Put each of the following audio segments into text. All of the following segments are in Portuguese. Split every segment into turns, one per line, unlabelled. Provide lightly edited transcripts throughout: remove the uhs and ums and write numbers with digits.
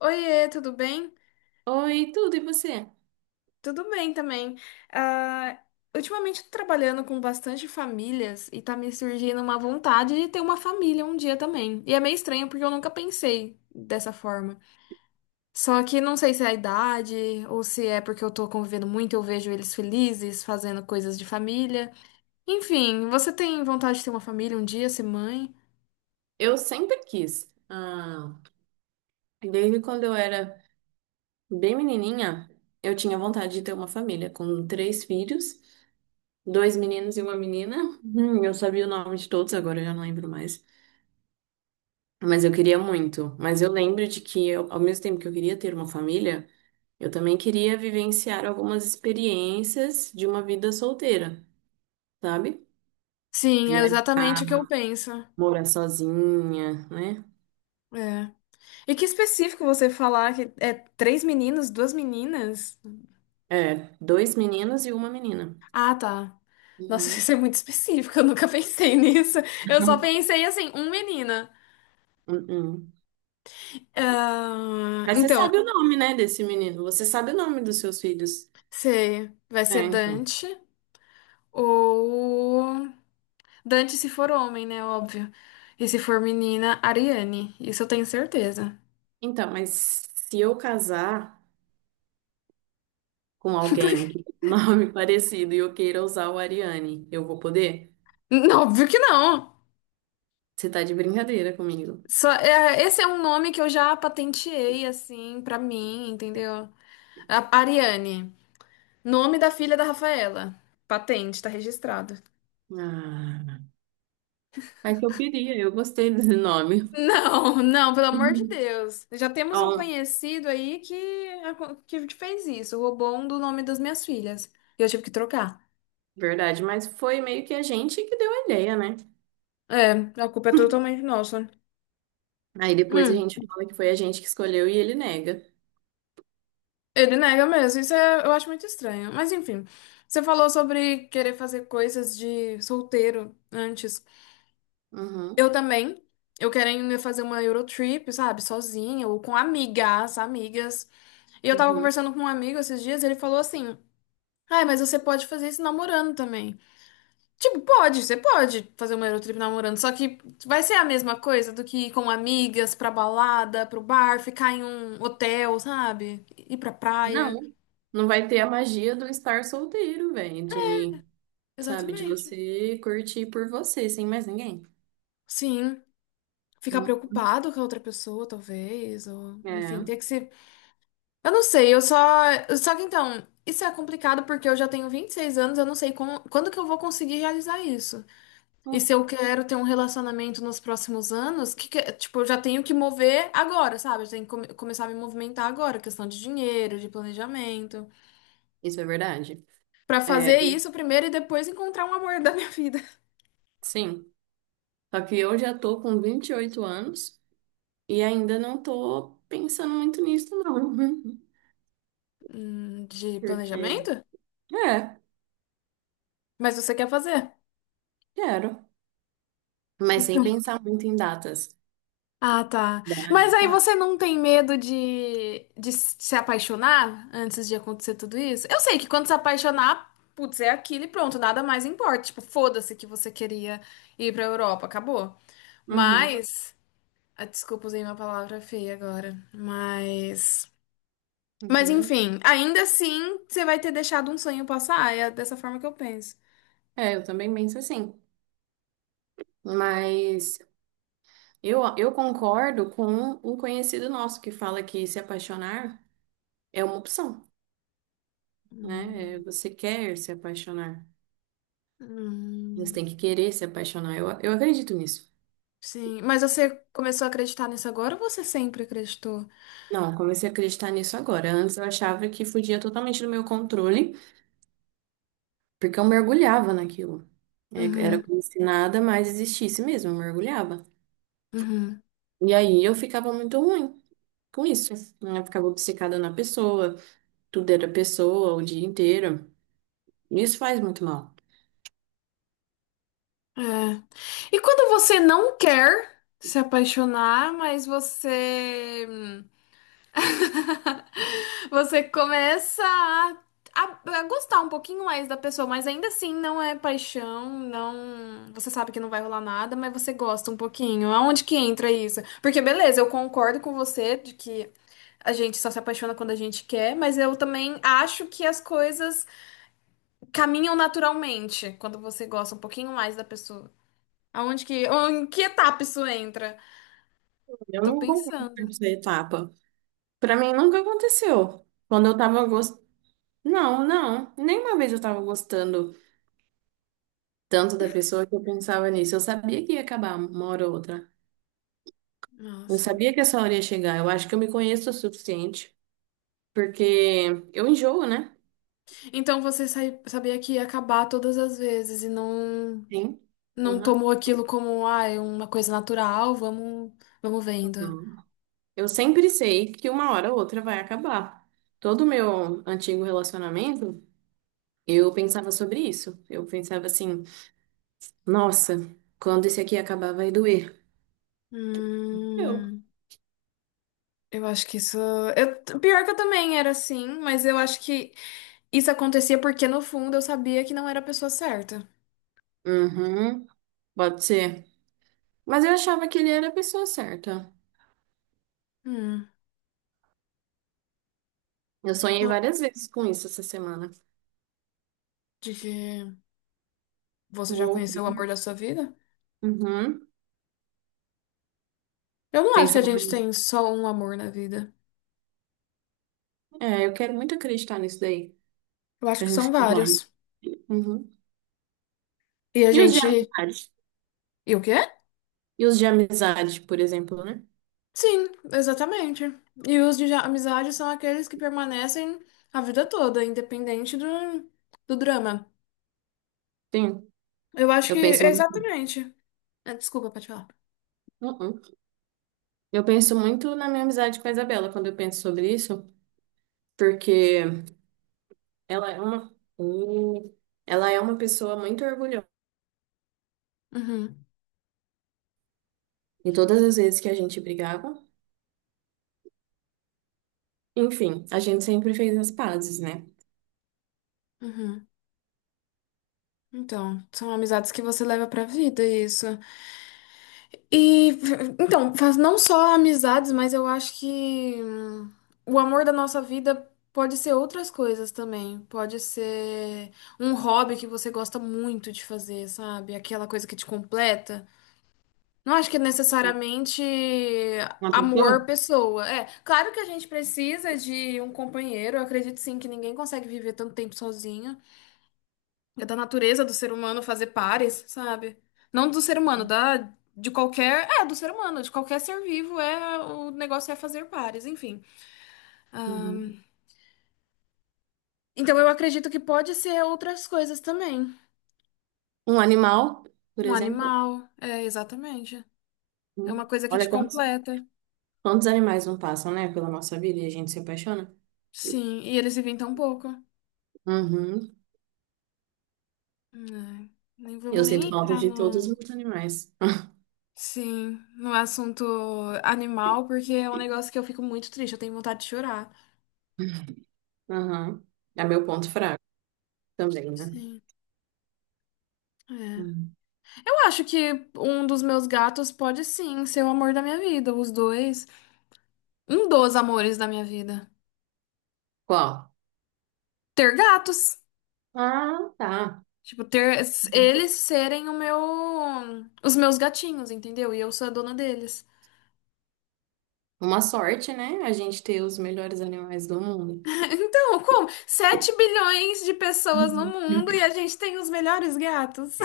Oiê, tudo bem?
Oi, tudo, e você?
Tudo bem também. Ah, Ultimamente tô trabalhando com bastante famílias e tá me surgindo uma vontade de ter uma família um dia também. E é meio estranho porque eu nunca pensei dessa forma. Só que não sei se é a idade ou se é porque eu tô convivendo muito, eu vejo eles felizes fazendo coisas de família. Enfim, você tem vontade de ter uma família um dia, ser mãe?
Eu sempre quis. Ah, desde quando eu era bem menininha, eu tinha vontade de ter uma família com três filhos, dois meninos e uma menina. Eu sabia o nome de todos, agora eu já não lembro mais. Mas eu queria muito. Mas eu lembro de que, ao mesmo tempo que eu queria ter uma família, eu também queria vivenciar algumas experiências de uma vida solteira, sabe?
Sim, é exatamente
Viajar,
o que eu penso.
morar sozinha, né?
É. E que específico você falar que é três meninos, duas meninas?
É, dois meninos e uma menina.
Ah, tá. Nossa,
Uhum.
isso é muito específico, eu nunca pensei nisso. Eu só
Uhum.
pensei assim, um menina.
Uhum.
Ah,
Mas você
então,
sabe o nome, né, desse menino? Você sabe o nome dos seus filhos?
sei, vai ser
É, então.
Dante ou Dante se for homem, né? Óbvio. E se for menina, Ariane. Isso eu tenho certeza.
Então, mas se eu casar com alguém
Porque-
que tem um nome parecido e eu queira usar o Ariane, eu vou poder?
não, óbvio que não.
Você tá de brincadeira comigo.
Só, é, esse é um nome que eu já patenteei, assim, pra mim, entendeu? A- Ariane. Nome da filha da Rafaela. Patente, tá registrado.
Ah, é que eu gostei desse nome.
Não, não, pelo amor de
Uhum.
Deus. Já temos um
Ó,
conhecido aí que fez isso, roubou um do nome das minhas filhas. E eu tive que trocar.
verdade, mas foi meio que a gente que deu a ideia, né?
É, a culpa é totalmente nossa.
Aí depois a
Hum,
gente fala que foi a gente que escolheu e ele nega.
Ele nega mesmo, isso é- eu acho muito estranho. Mas enfim, você falou sobre querer fazer coisas de solteiro antes.
Uhum.
Eu também. Eu querendo fazer uma Eurotrip, sabe, sozinha ou com amigas. E eu tava
Uhum.
conversando com um amigo esses dias e ele falou assim: ai, mas você pode fazer isso namorando também. Tipo, pode, você pode fazer uma Eurotrip namorando, só que vai ser a mesma coisa do que ir com amigas pra balada, pro bar, ficar em um hotel, sabe? Ir pra praia.
Não, não vai ter a magia do estar solteiro, velho, de, sabe, de
Exatamente.
você curtir por você, sem mais ninguém.
Sim, ficar
Hum,
preocupado com a outra pessoa, talvez, ou enfim,
É,
ter que se. Eu não sei, eu só. Só que então, isso é complicado porque eu já tenho 26 anos, eu não sei quando que eu vou conseguir realizar isso. E
hum,
se eu quero ter um relacionamento nos próximos anos, tipo, eu já tenho que mover agora, sabe? Eu tenho que começar a me movimentar agora, questão de dinheiro, de planejamento.
isso é verdade.
Pra
É,
fazer isso primeiro e depois encontrar um amor da minha vida.
sim. Só que eu já tô com 28 anos e ainda não tô pensando muito nisso, não.
De
Porque,
planejamento?
é,
Mas você quer fazer?
quero. Mas sem
Então.
pensar muito em datas.
Ah, tá. Mas
Idade,
aí
claro.
você não tem medo de se apaixonar antes de acontecer tudo isso? Eu sei que quando se apaixonar, putz, é aquilo e pronto, nada mais importa. Tipo, foda-se que você queria ir pra Europa, acabou.
Uhum,
Mas, ah, desculpa, usei uma palavra feia agora, mas
uhum.
enfim, ainda assim, você vai ter deixado um sonho passar, é dessa forma que eu penso.
É, eu também penso assim. Mas eu concordo com um conhecido nosso que fala que se apaixonar é uma opção, né? É,
Hum.
você quer se apaixonar. Você
Hum,
tem que querer se apaixonar. Eu acredito nisso.
sim, mas você começou a acreditar nisso agora ou você sempre acreditou?
Não, eu comecei a acreditar nisso agora. Antes eu achava que fugia totalmente do meu controle, porque eu mergulhava naquilo. É, era
Uhum,
como se nada mais existisse mesmo, eu mergulhava.
uhum,
E aí eu ficava muito ruim com isso, né? Eu ficava obcecada na pessoa, tudo era pessoa o dia inteiro. Isso faz muito mal.
é. E quando você não quer se apaixonar, mas você você começa a gostar um pouquinho mais da pessoa, mas ainda assim não é paixão, não. Você sabe que não vai rolar nada, mas você gosta um pouquinho. Aonde que entra isso? Porque beleza, eu concordo com você de que a gente só se apaixona quando a gente quer, mas eu também acho que as coisas caminham naturalmente quando você gosta um pouquinho mais da pessoa. Aonde que, em que etapa isso entra?
Eu
Tô
não concordo com
pensando.
essa etapa. Pra mim nunca aconteceu. Quando eu tava gostando. Não, não. Nenhuma vez eu tava gostando tanto da pessoa que eu pensava nisso. Eu sabia que ia acabar uma hora ou outra. Eu
Nossa.
sabia que essa hora ia chegar. Eu acho que eu me conheço o suficiente porque eu enjoo, né?
Então você sabia que ia acabar todas as vezes e não
Sim.
não
Uhum.
tomou aquilo como, ah, é uma coisa natural, vamos vendo.
Não. Eu sempre sei que uma hora ou outra vai acabar. Todo o meu antigo relacionamento, eu pensava sobre isso. Eu pensava assim, nossa, quando esse aqui acabar vai doer. Eu.
Hum, eu acho que isso. Eu, pior que eu também era assim, mas eu acho que isso acontecia porque no fundo eu sabia que não era a pessoa certa.
Uhum, pode ser. Mas eu achava que ele era a pessoa certa.
Hum,
Eu sonhei
então,
várias vezes com isso essa semana.
de que você já
Vou.
conheceu o amor da sua vida?
Uhum.
Eu não acho que a
Pensar,
gente tem só um amor na vida.
eu quero muito acreditar nisso daí.
Eu acho
Da
que
gente
são
que vai.
vários.
Uhum.
E a
E os de
gente.
amizade?
E o quê?
E os de amizade, por exemplo, né?
Sim, exatamente. E os de amizade são aqueles que permanecem a vida toda, independente do drama.
Sim,
Eu acho que,
eu penso.
exatamente. É, desculpa, pode falar.
Uh-uh. Eu penso muito na minha amizade com a Isabela quando eu penso sobre isso, porque ela é uma, Uh, ela é uma pessoa muito orgulhosa.
Uhum,
E todas as vezes que a gente brigava, enfim, a gente sempre fez as pazes, né?
uhum. Então, são amizades que você leva pra vida, isso. E, então, faz não só amizades, mas eu acho que o amor da nossa vida pode ser outras coisas também. Pode ser um hobby que você gosta muito de fazer, sabe? Aquela coisa que te completa. Não acho que é necessariamente
Uma
amor
pessoa?
pessoa. É, claro que a gente precisa de um companheiro. Eu acredito sim que ninguém consegue viver tanto tempo sozinho. É da natureza do ser humano fazer pares, sabe? Não do ser humano, da de qualquer, é, do ser humano, de qualquer ser vivo é o negócio é fazer pares, enfim.
Uhum.
Então eu acredito que pode ser outras coisas também.
Um animal, por
Um
exemplo.
animal, é exatamente. É uma
Uhum.
coisa que te
Olha quantos,
completa.
quantos animais não passam, né, pela nossa vida e a gente se apaixona.
Sim, e eles vivem tão pouco.
Uhum.
É, nem vamos
Eu
nem
sinto falta
entrar
de todos
no,
os animais.
sim, no assunto animal, porque é um negócio que eu fico muito triste, eu tenho vontade de chorar.
Aham. É meu ponto fraco também, né?
Sim, é.
Hum.
Eu acho que um dos meus gatos pode sim ser o amor da minha vida, os dois, um dos amores da minha vida.
Qual?
Ter gatos,
Ah, tá.
tipo, ter eles serem o meu, os meus gatinhos, entendeu? E eu sou a dona deles.
Uma sorte, né? A gente ter os melhores animais do mundo.
Então, como? 7 bilhões de pessoas no
Uhum.
mundo e a gente tem os melhores gatos.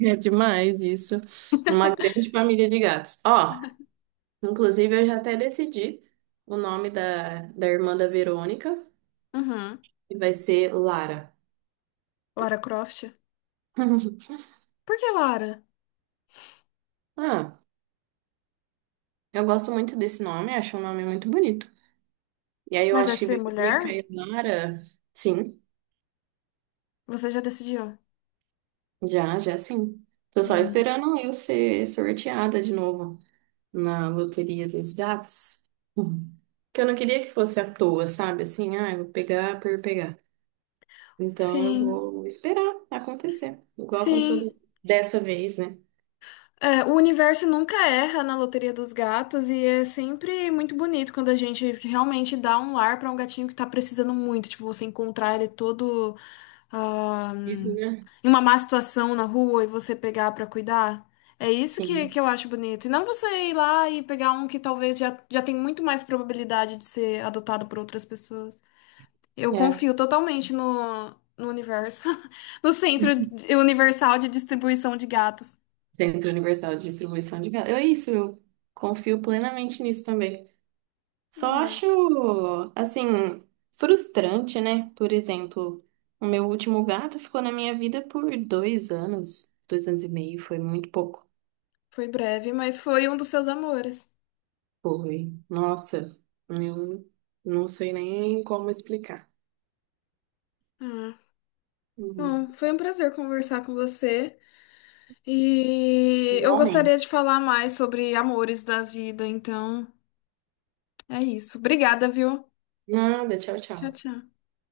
É demais isso. Uma grande família de gatos. Ó, inclusive eu já até decidi o nome da irmã da Verônica,
Uhum.
que vai ser Lara.
Lara Croft? Por que Lara?
Ah, eu gosto muito desse nome, acho um nome muito bonito. E aí eu
Mas vai
acho que
ser
Verônica
mulher?
e Lara, sim.
Você já decidiu?
Já, já sim. Tô só
Hum,
esperando eu ser sorteada de novo na loteria dos gatos. Uhum. Porque eu não queria que fosse à toa, sabe? Assim, ah, eu vou pegar por pegar. Então eu
sim,
vou esperar acontecer. Igual
sim.
aconteceu dessa vez, né?
É, o universo nunca erra na loteria dos gatos e é sempre muito bonito quando a gente realmente dá um lar pra um gatinho que tá precisando muito. Tipo, você encontrar ele todo ah,
Uhum, né?
em uma má situação na rua e você pegar pra cuidar. É isso que
Sim,
eu acho bonito. E não você ir lá e pegar um que talvez já, já tem muito mais probabilidade de ser adotado por outras pessoas. Eu
é.
confio totalmente no, no universo, no universal de distribuição de gatos.
Centro Universal de Distribuição de Gado. É isso, eu confio plenamente nisso também. Só
É.
acho, assim, frustrante, né? Por exemplo, o meu último gato ficou na minha vida por 2 anos, 2 anos e meio, foi muito pouco.
Foi breve, mas foi um dos seus amores.
Foi. Nossa, eu não sei nem como explicar.
Ah,
Uhum.
bom, foi um prazer conversar com você. E eu gostaria
Igualmente.
de falar mais sobre amores da vida, então é isso. Obrigada, viu?
Nada, tchau,
Tchau,
tchau.
tchau.